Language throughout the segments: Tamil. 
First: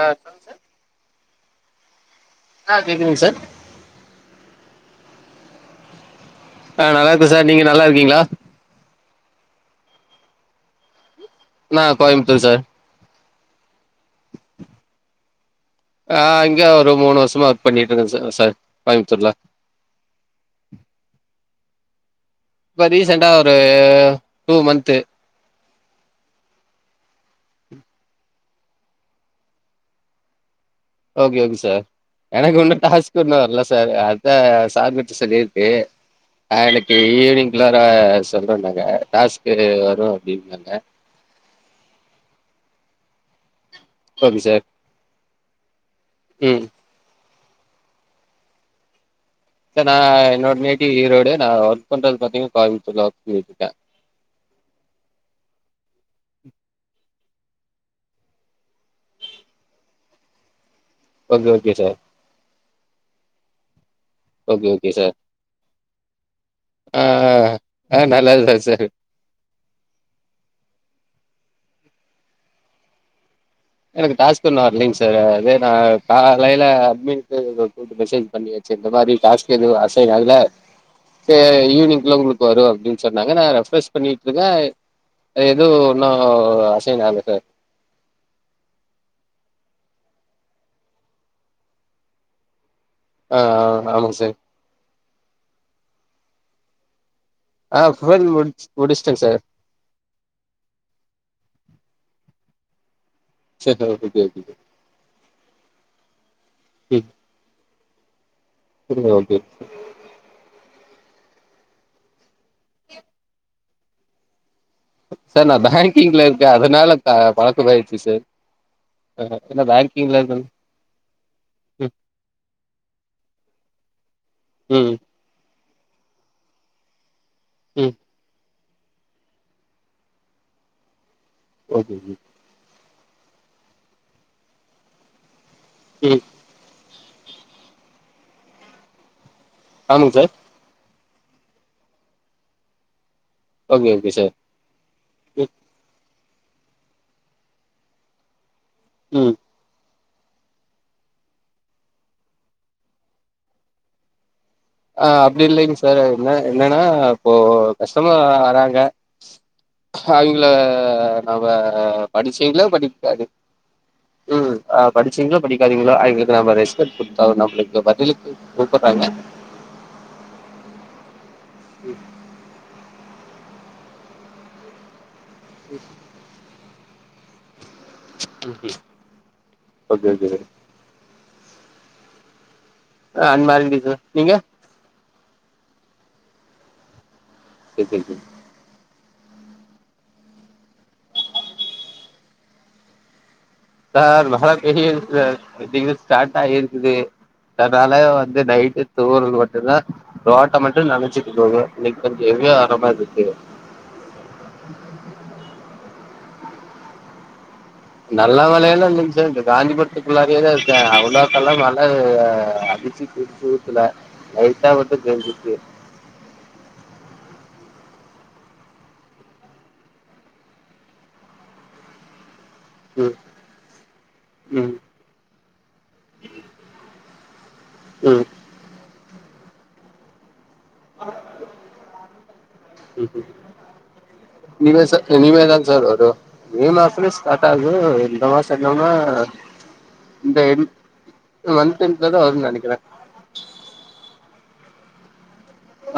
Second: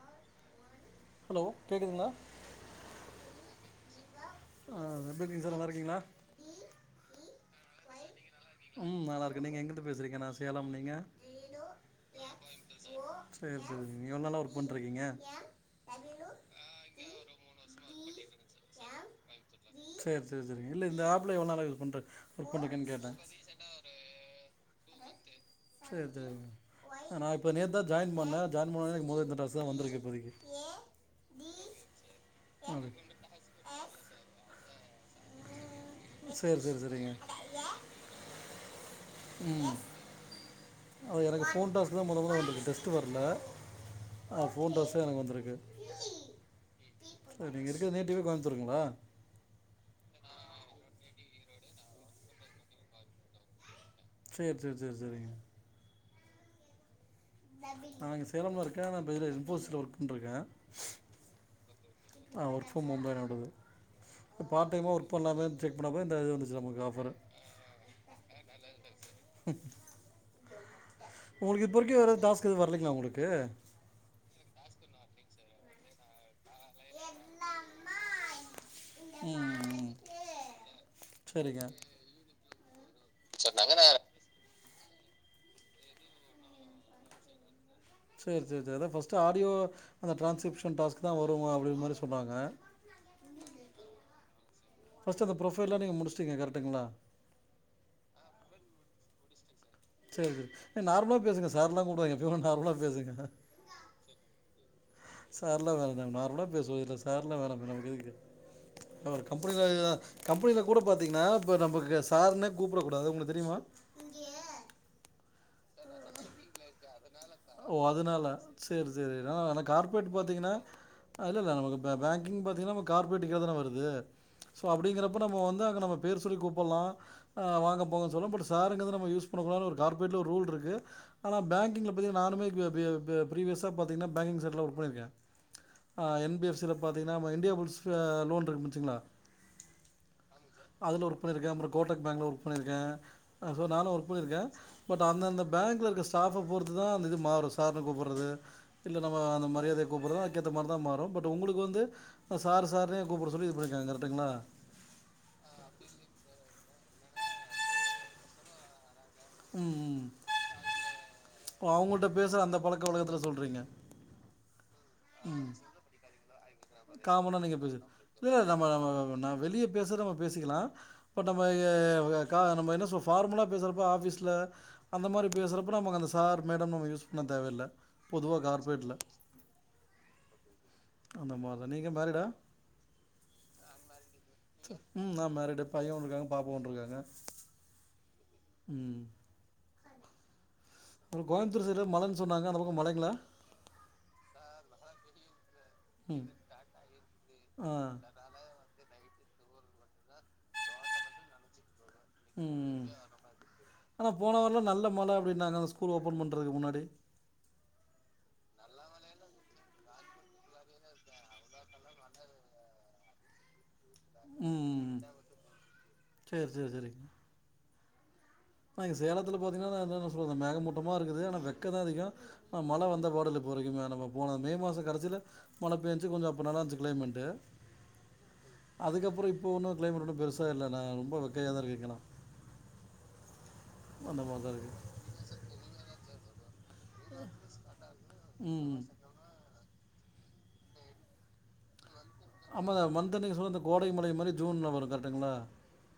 ஆஹ் சொல்லுங்க சார் ஹலோ கேக்குதுங்களா ஆஹ் கேக்குதுங்க சார் ஆஹ் எப்படி இருக்கீங்க சார் நல்லா இருக்கீங்களா ஆஹ் நல்லா இருக்கும் சார் நீங்க நல்லா இருக்கீங்களா உம் நல்ல இருக்கு நீங்க எங்கிட்டு பேசுருக்கங்கன் நான் சேலம் நீங்க நான் கோயம்புத்தூர் சார் சரி சரி ச நீ எவ்ளவு நாளா ஒர்க் பண்ணிட்டு இருக்கீங்க ஆஹ் இங்க ஒரு மூணு வருஷமா ஒர்க் பண்ணிட்டு இருந்தேன் சார் சார் கோயம்புத்தூர்ல சரி சரி சரிங்க இல்ல இந்த ஆப்ல எவ்வளவு நாளா ஒர்க் பண்ணிட்டு இருக்கீங்க இப்ப ரீசன்டா ஒரு டூ மந்த் சரி சரி நா இப்போ நேத்து தா ஜாயின் பண்ண நார்மலா மோத பட்டாசு தான் வந்திருக்கு இப்போதைக்கு ஓகே-ஓகே சார் எனக்கு ஒன்னு ஓகே டாஸ்க் இன்னும் வரல சார் இந்த [unintelligible] இருக்கு சரி ஹா சரி இன்னிக்கு சரிங்க ஈவினிங்குலார சொல்றனாங்க டாஸ்க்கு வரும் அப்டின்னாங்க போன் டாஸ் தா முதமுதல வந்து டெஸ்ட் வரல ஓகே ஹா சார் போன் டாஸ் எனக்கு வந்திருக்கு ம் நீங்க இருக்க நேட்டிவே கோயம்புத்தூருங்களா நா என்னோட நேட்டிவ் ஈரோடு நான் ஒர்க் பண்றது பாத்திங்க கோயம்புத்தூர் வந்துருக்கே செரி-செரி-செரி-செரி [inaudible] நா இங்க சேலம்ல இருக்கேன் நா பேயல எக்ஸ்போஸ்ல ஒர்க் பண்ணிட்டுருக்க ஓகே-ஓகே சார் வொர்க் ஃபிரம் ஓம்ல ஏதாவது ஓகே பார் டைமா ஓகே ஒர்க் சார் பண்ணலாமே செக் பண்ணப்ப இந்த இ வந்துச்சு நமக்கு ஆ ஆபர் ஆ ஆ நல்லா இருக்கே சார் உங்களுக்கு இப்பரைக்கும் எது டாஸ்க் எது வரலீங்களா உங்களுக்கு எனக்கு டாஸ்க் ஒண்ணும் வரலீங்க சார் அதே நான் காலயில அட்மின்ட்டு கூட்டு மெசேஜ் பண்ணிடே செரி இந்த மாதிரி டாஸ்க் ம் எது ம். அசைன் ஆகல செ சரிங்க ஈவினிகுல உங்களுக் வரும் அப்டி சொன்னாங்க நான் ரெபரஷ் பண்ணிட்டுருக்கே எது இன்னும் அசைன் ஆகல சார் செரி-செரி சார் ஃபர்ஸ்ட் ஆடியோ அந்த டிரான்ஸ்கிரிப்ஷன் டாஸ்க் தா வரும்மா அப்டின்னு மாதிரி சொல்லிறாங்க ஹா-ஹா ஆமாங்க சார் ஃபர்ஸ்ட் ப்ரொபைல நீங்க முடிச்சீங்க கரக்டுங்களா ஹா போன் முடிச்சிட்டேன் சார் செரி-செரி நார்மலா பேசுங்க சார் எல்லா கூப்பிடாதீங்க எப்பய நார்மலா பேசுங்க [unintelligible] சார்லா வேணா நார்மல இப்ப சொல சார் எல்லாம் வேணா [unintelligible] ம் அவ ஓகே கம்பெனில-கம்பெனில கூட பாத்தீங்கன்னா இப்ப நமக்கு சார்னே கூப்பிட கூடாது உங்களுக்கு தெரியுமா சார் நான் பேங்கிங்ல இருக்கேன் அதனால த ஓ பழக்கமாயிடுச்சு சார் அதனால செரி-செரி அஹ், ஏன்னா கார்ப்ரேட் பேங்கிங்ல இருக்க பாத்தீங்கன்னா ம் இல்லலா பேங்கிங் பாத்தீங்கன்னா கார்ப்ரேட்டிக்க தானே வருது ம் அப்டிங்கறப நம்ம வந்து நம்ம பேர் சொல்லி கூப்பலாம் ஹா வாங்க ம் போங்க சொன்ன சாருங்குரத நம்ம யூஸ் பண்ண கூடாதுனு ஒரு கார்பரேட் ஒரு ரூல் இருக்கு ஆனா பேங்கிங்ல [unintelligible] ஓகே ஓகே பிரிவியர்ஸ் பாத்தங்கனா பேங்கிங் செட்ல ஒக் பண்ணிருகன் ஆ ம் என் பி ஸ் ல பாதீங்கனா இந்தியா புல்ஸ் லோன் இர்கு முடிசுங்ளா ஆமாங் சார் அதுல ஒர்க் பணிருகன் அப்புற கோடக் பேங்ல ஒர்க் பணிருகன் சோ ஓகே நானு ஒர்க் ஓகே சார் பணிருகன் பட் அந்த-அந்த ம் பேங்ல இருக்க சாப்ட போது இதுதாந்த இது மாரு சார்னு கூப்பிறது இல்ல ம் நம்மந்த மரியாதை கூப்றதுகேத மாறு பட் உங்ளுகு வந்து சாரு சாருனு கூப்ட சொல்லி இது பண்ணிருங்களா இந்தடதுல அஹ் அப்படி இல்லக சார் என்ன என்னனா இப்ப கஷ்டமர் வராங்க ம் ம் அவங்கள அவ ஓ அவங்கள்ட்ட பேசுற அந்த படிச்சல பழக்க வழக்கத்துல படிபு சொல்றீங்க உம் ஆ படிசீகளோ படிகாதீகளோ அவகளுகு அம்பது காமனா வயசு பதிலுகு கூப்பறாக இப்டி பேசூறவக பேசிக்கலா இப்ப நம்ம-நம்ம என்ன ஃபார்முலா பேசுறப ஆஃபீஸில அந்த மாரி பேசறபோ நமகு அந்த சார் மேட ஒன்னும் தேவையில்ல உம் ஓகே ஓகே அந்த மால் நீங்க மெரிடா ஆஹ் அன்மெரிடுங்க நீங்க ம் நா மெரிடு பையன் ஒன்னு இருங்காங்க பாபா ஒன்னு இருங்காங்க சேரி சேரி சேரி உம் கோயம்பத்தூர் சைடுல மழைன்னு சொன்னாங்க அந்த பக்க மழைங்களா சார் மழை பெய்து சார் ம் ஸ்டார்ட் ஆகி இருக்குது ஆ அதனால வந்து நைட்டு தூறல் மட்டும் தான் ரோட்ட மட்டும் நெனச்சிட்டு போவுது இப்ப ஹெவி ஆகுற ம் மாரி இருக்கு ஆனா போன வாரலா நல்ல மழ அப்டின்னாங்க அந்த ஸ்கூல் ஓபன் பண்றதுக்கு முன்னாடி நல்ல மழை எல்லா இல்லைங்க சார் இந்த காந்திபுரத்துக்கு உள்ளாரயே தான் இருக்கேன், அவளுத்துக்கெல்லா மழை அடிச்சு புடிச்சு ஊத்தல லைட்டா ம் மட்டும் பெஞ்சிருக்கு சேரி நா சேலத்துல பாத்தீங்கனா நா அதன் சொல்றே மேகமூட்டமா இருகுது ஆனா வெக்க தான் அதிகம் ஆஹ மழை வந்த பாடு இல்ல இப்ப வரைக்குமே நம்ம போன மே ம் மாச கடைசியில மழை பேஞ்சு கொஞ்சோ அப்போ நல்லா இருந்துச்சு கிளைமேட்டு ம் அதுக்கப்புறம் இப்போ ஒன்னும் கிளைமேட் பெருசா இல்ல இல்ல நான் ரொம்ப வெக்கையாதா இருக்கு இங்கயெல்லா நீவே சார் இனிவே தான் சார் வருவா மே மாசமே ஸ்டார்ட் ஆகுது இந்த மாசம் ம் என்னனா இந்த வந் ஆமா மந்த் எண்டல கோடை மழை மாரி ஜூன்ல வரும் கரெக்ட்டுங்களா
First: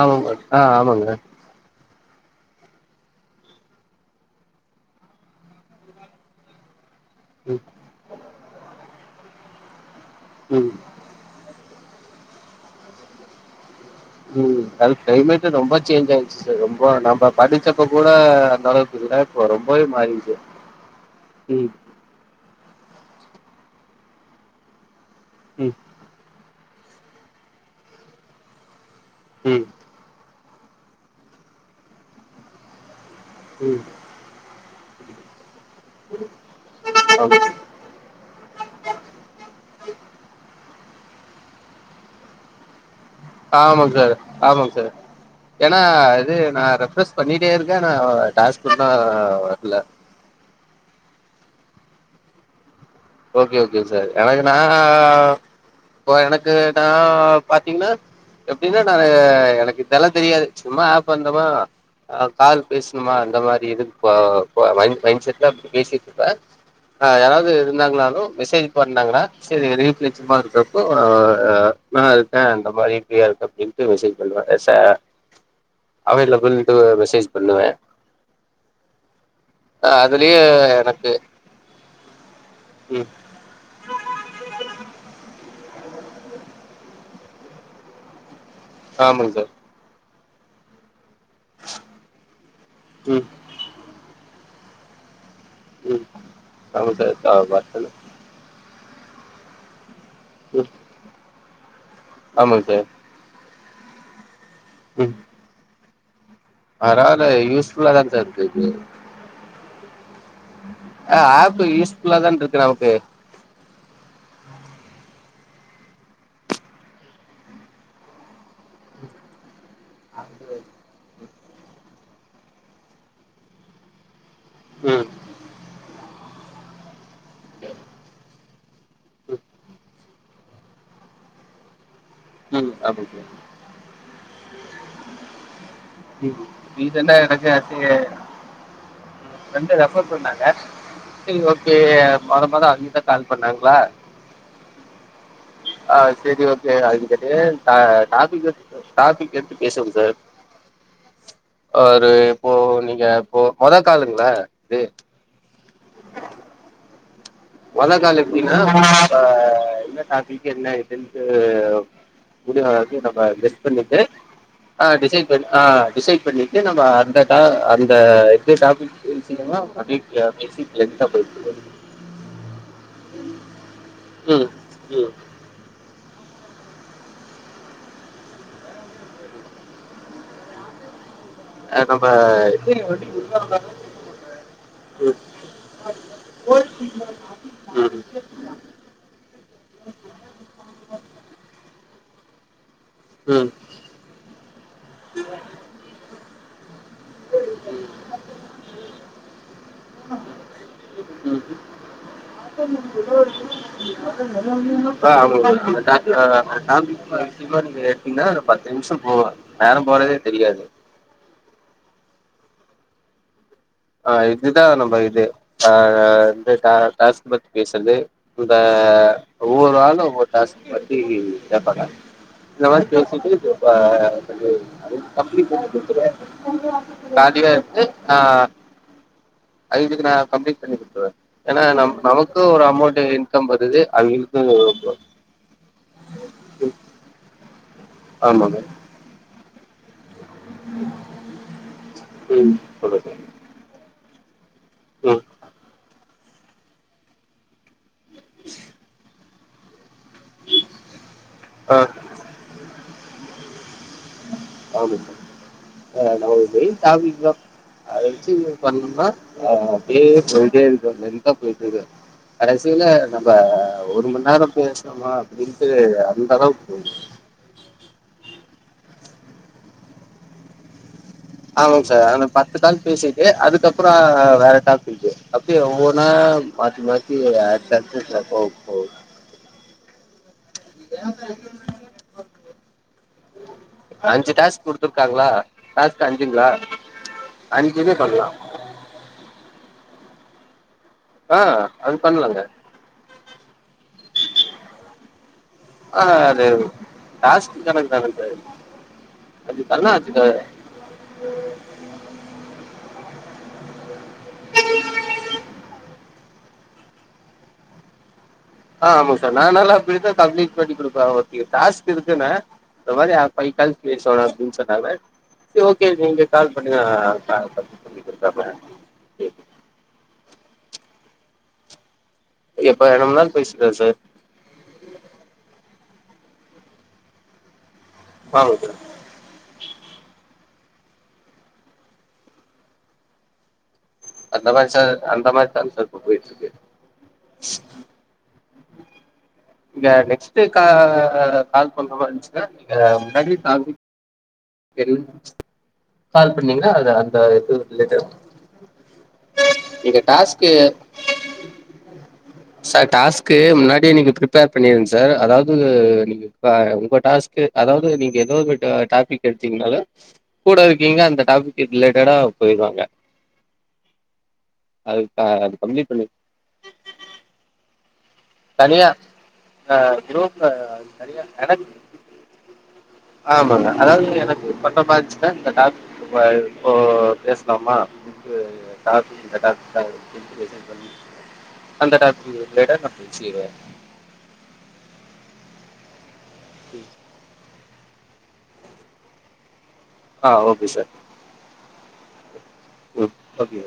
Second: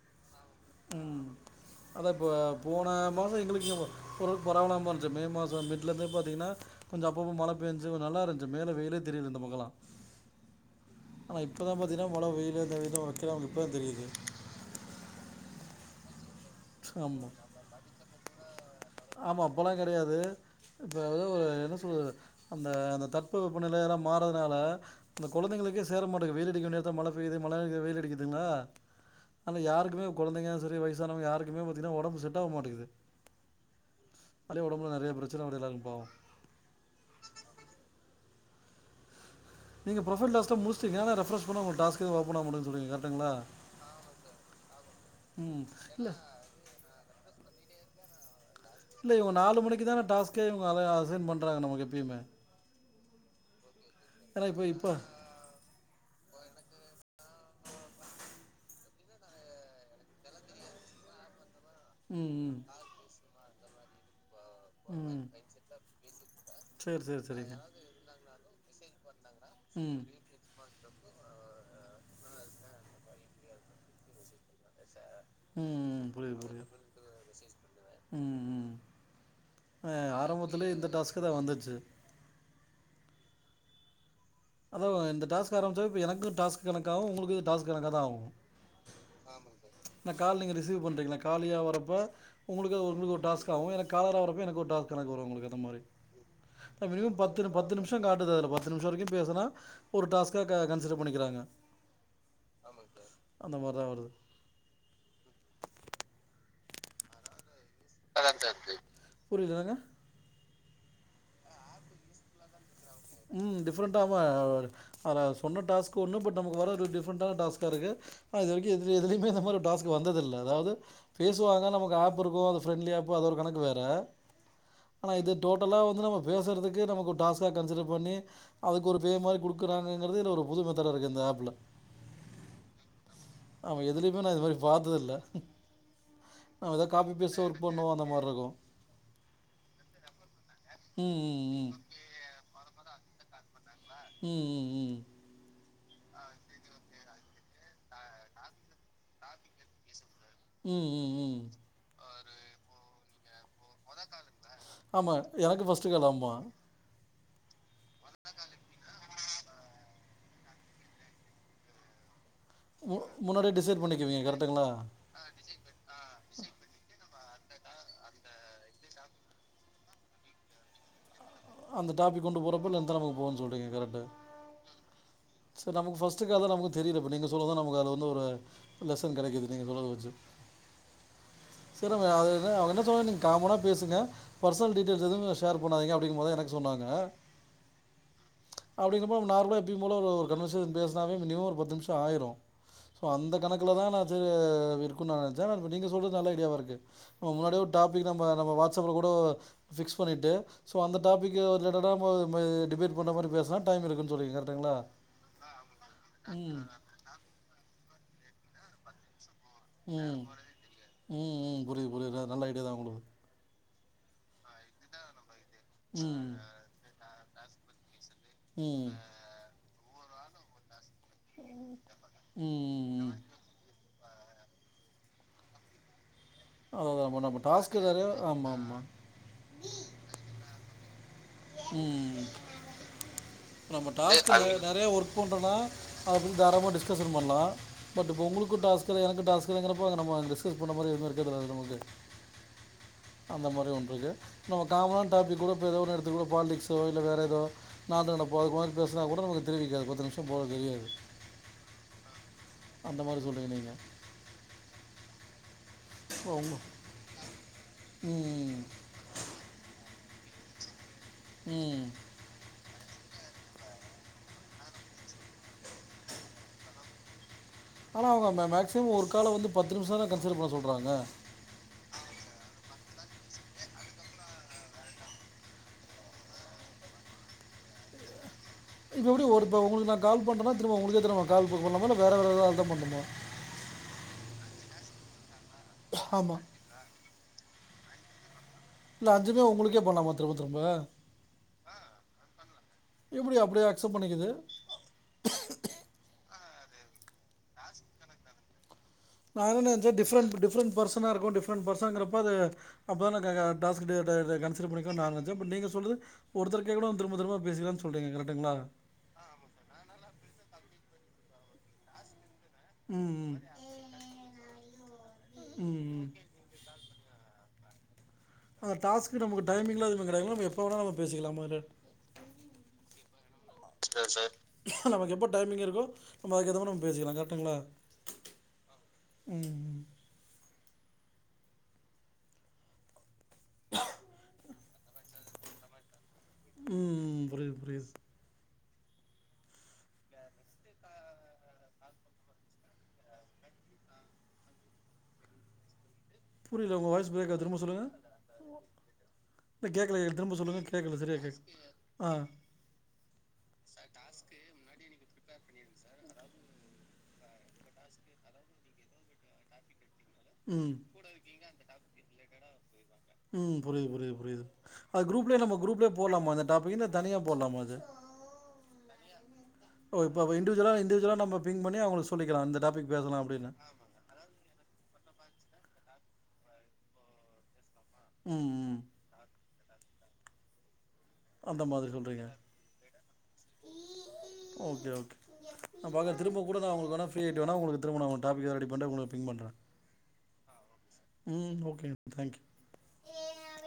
ஆமாங்க ஆஹ் ஆமாங்க அதான் இப்ப போன மாசோ எங்களுக்கு இங்க பரவாயில்லாம இருந்துச்சி மே மாச மிட்ல இருந்தே பாத்தீங்கன்னா இங்க அப்பப்போ மழை ம் பெஞ்சி நல்லா இருந்திச்சி மேல வெயிலே தெரியுது இந்தப் பக்கம் எல்லா உம் ஆனா இப்பதான் பாத்தீங்கன்னா மழை வெயிலு அந்த இது வெக்க எல்லா இப்பதான் தெரியுது உஹம் அது கிளைமேட் ரொம்ப சேஞ்ச் ஆயி ரொம்ப நம்ம ஆமாம் படிச்சப்ப கூட அந்த அளவுக்கு இல்ல ஆமா இப்போ அப்போலாம் ரொம்பவே கிடையாது மாறிட்டு இப்போ ஏதோ ஒரு என்ன சொல்கிறது அந்த தட்பு வெப்பநிலை எல்லா மாறதுனால இந்த ம் கொழந்தைகளுக்கே சேரமாட்டிங்குது வெயிலடிக்க நே மழ பெய்யுது மழ வெயில் அடிக்குதுன்னா ஆனா ம் யாருக்குமே கொழந்தைங்க சரி வயசானவுங்க யாருக் குமே பாத்தீங்கன்னா உடம்பு செட்டாவ மாட்டிங்குது உம் உடம்புல நறைய பிரச்சனை வரதால் ஆமா நீங்க ப்ரொஃபைல் டாஸ்க்க முடுச் டிங்க ஆனா ரெஃப்ரெஷ் பன்னா டாஸ்க்கு எதுவும் ஓப்பன் ஆகமாட்டிங்கிது சொல்றிங்க ஆமாங்க சார் ஆமாங்க சார் ம் ஏன்னா இல்லை இது நான் ரெஃப்ரெஸ் பண்ணி ட்டே இருக்கேன் ஆனா டாஸ்க் இன்னு இல்ல இவுங்க நாலு வர்ல மணிக்கு தானே டாஸ்கே அத அசைண் பண்றாங்க நமக்கு எப்பயுமே ஓகே ஓகே சார் ஏன்னா எனக்குன்னா இப்போ இப்போ இப்ப எனக்குன்னா பாத்தீங்கன்னா எப்பயுமே நான் எனக்கு இதெல்லாம் தெரியாது சும்மா ஆப் வந்தமா ஆஹ் ம் ம் கால் பேசணுமா அந்த மாரி இது இப்ப இப்ப மைன் ம் மைன்செட்ல பேசிட்டு இருக்கேன் சரி ஆஹ் சரி யாராவது சரிங்க நாலும் மெசேஜ் பண்ணுணாங்களா செரி ம் ரீப்ளே சும்மா இருக்காது இப்போ நான் இருக்கேன் அந்த மாரி ஃப்ரியா இருக்கு அப்படின்ட்டு மெசேஜ் பண்ணுவேன் உம் உம் புரியுது புரியது அவேலபிள்ட்டு மெசேஜ் பண்ணுவே பண்ணுவேன் உம் உம் ஆ ஆஹ் இப்ப அதுலயே ஆரம்பத்துலயே இந்த டாஸ்க்கு தான் வந்துச்சு உம் அதான் இந்த டாஸ்க்கு ஆரம்பிச்சாவே இப்ப எனக்கும் டாஸ்க் கணக்காகும் உங்களுக்கும் டாஸ்க் கணக்காக தான் ஆகும் ஆமாங்க சார் என்ன கால் நீங்க ரிசவ் பண்ணறீங்களா காலியா வரப்ப உங்களுக்கு உங்களுக்குன்னு ஒரு ம் டாஸ்க் ஆகும் எனக்கு காலரா வர எனக்கு ஒரு டாஸ்க் கணக்கு வரும் உங்களுக்கு மாரி ம் ஆமாங்க சார் மினிமம் ஆ பத்து பத்து வத்தலு நிமிஷம் காட்டுது அதுல பாத் பத்து நிமிஷம் வரைக்கும் பேசுனா ஒரு டாஸ்க்கா ம் கன்சிடர் பண்ணிக்கிறாங்க ஆமாங்க ஆமா சார் அந்த மாதிரி தான் வருது உம் ஆறா அத யூஸ் ஃபுல்லா தான் சார் இருக்கு புரியுது என்னங்க ஆஹ் ஆப்பு யூஸ்ஃபுல்ல தான் இருக்கு நமக்கு டிஃப்ரெண்ட்டா [unintelligible] சொன்ன டாஸ்க் ஒன்னு பட் நமக்கு வரது டிஃப்ரெண்ட்டான டாஸ்க்கா இருக்கு ஹ இதுவரைக்கும் எதுலயும் எதுலயுமே இந்த மாரி டாஸ்க் வந்ததில்லை அதாவது பேசுவாங்க நமக்கு ஆப் இருக்கும் அது ஃப்ரண்டலி ஆப்பு அது ஒரு கணக்கு வேற ம் ஆனா இது டோட்டலா வந்து நம்ம பேசுறதுக்கு நமக்கு டாஸ்கா கன்சிடெர் பண்ணி அதுக்கு ஒரு பே மாதிரி ம் குடுக்குறாங்க ங்ருரது இது ஒரு புது மெத்தட் ஹா இருக்கு இந்த ஆப் லா ம் [unintelligible] [unintelligible] இது மாதிரி பார்த்தது இல்ல [unintelligible] பண்ணுவோம் அந்த மாதிரி இருக்கும் பிரண்ட்டு ரெஃபர் பண்ணாங்க ம் சரி ம் ஓகே [unintelligible] கால் பண்ணாங்ளா உம் உம் உம் ஆஹ் சரி ஓகே அது [unintelligible] டா டாபிக் டாபிக் எடுத்து பேசுவோங் சார் உம் உம் உம் ஒரு இப்போ நீங்க இப்போ மொத காலுங்ள ஆமா எனக்கு பஸ்ட் கத்துகலாம மொத கால எப்டினா இப்ப என்ன டாபிக் என்ன ஏதுன்ட்டு மு [unintelligible] நம்ப முன்னாடியே கெஸ் டிசைட் பண்ணிட்டு் பண்ணிக்குவீங்க கரெக்ட்டுங்களா? அ டிசைட் பண் அ டிசைடு பண்ணிட்டு நம்ப அந்த தா அந்த எந்த டாபிக் பேசீ [unintelligible] பேசி லெந்த போ அந்த டாபிக் கொண்டு போறப்ப லென்தா நமக்கு போகனு சொல்றீங்க கரெக்டா உம் சார் நமக்கு ஃபஸ்டுகத நமக்கு தெரியலப்ப நீங்க சொல்றத நமக்கு அது வந்து ஒரு லெசன் கெடைக்குது நீங்க சொல்றத வச்சு அ சார் நம்ம நம்ப இது [unintelligible] நீங்க காமனா பேசுங்க பர்சனல் டீடெயில்ஸ் ம் எதுவுமே ஷேர் பன்னாதீங்க அப்டிங்கிறா மாரிதா எனக்கு சொன்னாங்க ம் அப்டிங்றோப்போ நார்மலா எப்பயும் போல ஒரு [unintelligible] மினிமம் ஒரு பத்து நிமிஷம் ஆயிரோ ஸோ அந்த கணக்கிலதா நா அது இருக்கோனு நா நெனச்சே ஆனா நீங்க சொல்றது நல்ல [unintelligible] முன்னாடியே ஒரு டாபிக் நம்ம நம்ம வாட்ஸ்அப்பில கூட ஃபிக்ஸ் பண்ணிட்டு ஸோ அந்த டாப்பிக்கு ம் ஒரு ம் ரிலேட்டடா நம்ம நம்ம டிபேட் பண்ற மாரி பேசனா டைம் இருக்குன் சொல்லிறீங்க கரெக்டுங்ளா ஆ ஆமா அந்த டா ம் இன்ன ஒரு பத்து நிமிஷம் போவா உம் உம் உம் புரியி ஒரு நல்ல ஐடியா எதுனா குடுங்க [unintelligible] ஆஹ் இதா நம்ப இது ம் அஹ் டாஸ்க் பத்தி பேசுறது இந்த ம் ஒவ்வொரு நாள் ஓரு டாஸ்கு ம் ம் ம். [unintelligible] [inaudible] அத அத ஆமா நம்ப டாஸ்க் தானே ஆமா ஆமா [unintelligible] [unintelligible] நம் உம் நமக்கு ஒரு அமௌண்ட் இன்கம் வருது நம்ப டாஸ்கு நிறைய அவிங்களுக்கு ஒர்க் பண்றோனா அதப்பத்தி தாரலமா டிஸ்கசன்பண்லா பட் இப்ப உங்களுக்கோ ஆமாங்க டாஸ்க்தானே எனக் [unintelligible] அப்பங்க நம்மங்க டிஸ்கஸ் பண்ண மாதிரி எதுவுமே இருக்கிறதுல்லது நமக்கு ம் சொல்லுங்க அந்த மாதிரி ஒன்று க்கு [unintelligible] நம்ம காமனான ம் டாபிக் கூட குள்ள பாலிடிக்ஸோ இல்ல வேற ஏதோ நாட்டுநடப்போ அந்த மரி பேசினா கூட நமக் தெரிவிக்காது பத்து நிமிசம் ஒ தெரியாது ஆ அந்த மாரி சொல்ரிங்க நீங்க ஆவுதி [unintelligible] ஆஹ் நம்ம ஓ உங்க மெயின் டாபிக் தான் அத வச்சு ம் பண்ணும்மா அஹ் அப்படியே சொல்லிட்டேரு லெந்தா போயிடருகு ம் கடைசீல நம்ப ஒரு மணி நேரம் பேசணோமா அப்படின்ட்டு அந்த அளவுக்கு ஆனா அவங்க மேக்சிமம் ஒரு கால வந்து பத்து நிமிஷம் தா கன்சிடர் பண்ண சொல்றாங்க ஆமாங்க சார் ஆனா பத்துநாள் பேசிட்டு அதுக்கப்பற வேறடாப்பிக் அப்படியே ஒவ்வொனா மாத்தி மாத்தி அடுத்த போக போக இதோடொருபவுனுதா [unintelligible] கால் பண்ற உங்களுக்கு கால் பலாம ந வேற வேறதாவது தான் பண்ணிருந்தோமா [unintelligible] ஐஞ்சு டாஸ்க் குடுத்துருக்காங்களா டாஸ்க் ஆமாம் ஐஞ்சுங்களா ஐஞ்சுமே பண்ணலாம் இல்ல அஞ்சுமே உங்களுகே போனொம திரும்ப திரும்ப ஆ அது பண்ணலாங்க எப்டி அப்டியே அக்செப்ட் பண்ணிக்குது? ஆ அது டாஸ்க் கனக்கு தானடறு நான என்ன நஞ்ச டிஃப்ரெண்ட் டிஃரெண்ட பெர்சனா இருக்கும் டிஃப்ரெண்ட்ர்சனங்கறப்பஅது அப்த க க டாஸ்கு அ ப க கன்சிடர் பண்ணிக்கோ ந நினச்சேன் பட் நீங்க சொன்னது ஒருத்தருக்கே கூட திரப திரபா பேசிக்கலாம் சொல்ரீங்க கர்ட் ஆ முஸ நானால பித கம்ப்பண்ணி அ ஓகே டாஸ்க் இருக்குன்ன அ ம் மாரிய ம். பை [unintelligible] கால் சொல்லணும்னு சொன்னாங்க சரி ம் ஓகே ம். நீங்க கால் பண்ணங் அஅ [unintelligible] அத டாஸ்க் நமக்கு டைமிங்லா எதுவும் கிடயாதுலங் இப்போவோன நம்ம பேசிக்கலாமாரி எப்ப வேணும்னாலு பேசிக்கலா சார் அ அ நமக்கு எப்போ டைமிங் இருக்கு நம்ம அதுக்குயேதா மாரி நம்ப பேசிக்லாம் கரட்ங்களா [inaudible] ஹ அதங்க சார் அந்த மாரி தான் சார் இப்போ போய் [inaudible] ம் ம். புரியுது புரியுது. இங்க நெக்ஸ்ட் கால் கால் பண்ணற மாரி இன்ச்சுக்க நீங்க [inaudible] என்ல் கால் பண்ணிங்கன்னா புரியல உங்க அத வாய்ஸ் அந்த பிரேக் ஆகுது இது திரும்ப சொல்லுங்க. இல்ல கேக்கல இந்த திரும்ப டாஸ்க் சொல்லுங்க கேக்கல சரியா கேக் ஆ. சார் டாஸ்க் முன்னாடியே நீங்க பிரிப்பேர் பண்ணீருங்க ச சார் அதாது நீங்க இப்ப உங்க டாஸ்க்கு அதாவது நீங்க ஏதோ டாபிக் கேஜிங்கனாத கூட ம் இருக்கீங்க அந்த டாபிக் ரிலேட்டடா புரிதாங்க உம் புரியது புரிது அது க குரூப்லயேலாம் அது மா குரூப்லயே கம்ப்ளீட் பண்ணி போலாம்மா அந்த டாபிக் தனியா போடலாமா அது தனியா ஆ ஓ இப்ப குரூப்ல இண்டிவிஜுவலா அ இண்டிவிஜுவலா தனியா நம்ம பிங் எனக்கு பண்ணி அவங்களுக்கு சொல்லிக்கலாம் இந்த டாபிக் பேசலாம் அப்படின்னு ஆமாங்க அதாவது எனக்கு பன்ற பாச்சு ட இந்த டாஸ்க்கு கா இப்போ பேசலாமா இப்பு ம் ம் டாபிக் இந்த டாபிக் [inaudible] மாதிரி அந்த சொல்றீங்க டாஸ்க் ரிலெட்ட ச்சிவ ஆ போங்க திரும்ப கூட நான் உங்களுக்கு வேனா பிரியாகீட்டு வேனா உங்களுக்கு இருங்க நா உங்க டாப்பிக்க ரெடி பண்ணீட்டு உங்களுக்கு பின் பண்றேன் ஆஹ் ஓகே சார் தேங்க் யூ ம் ஓகே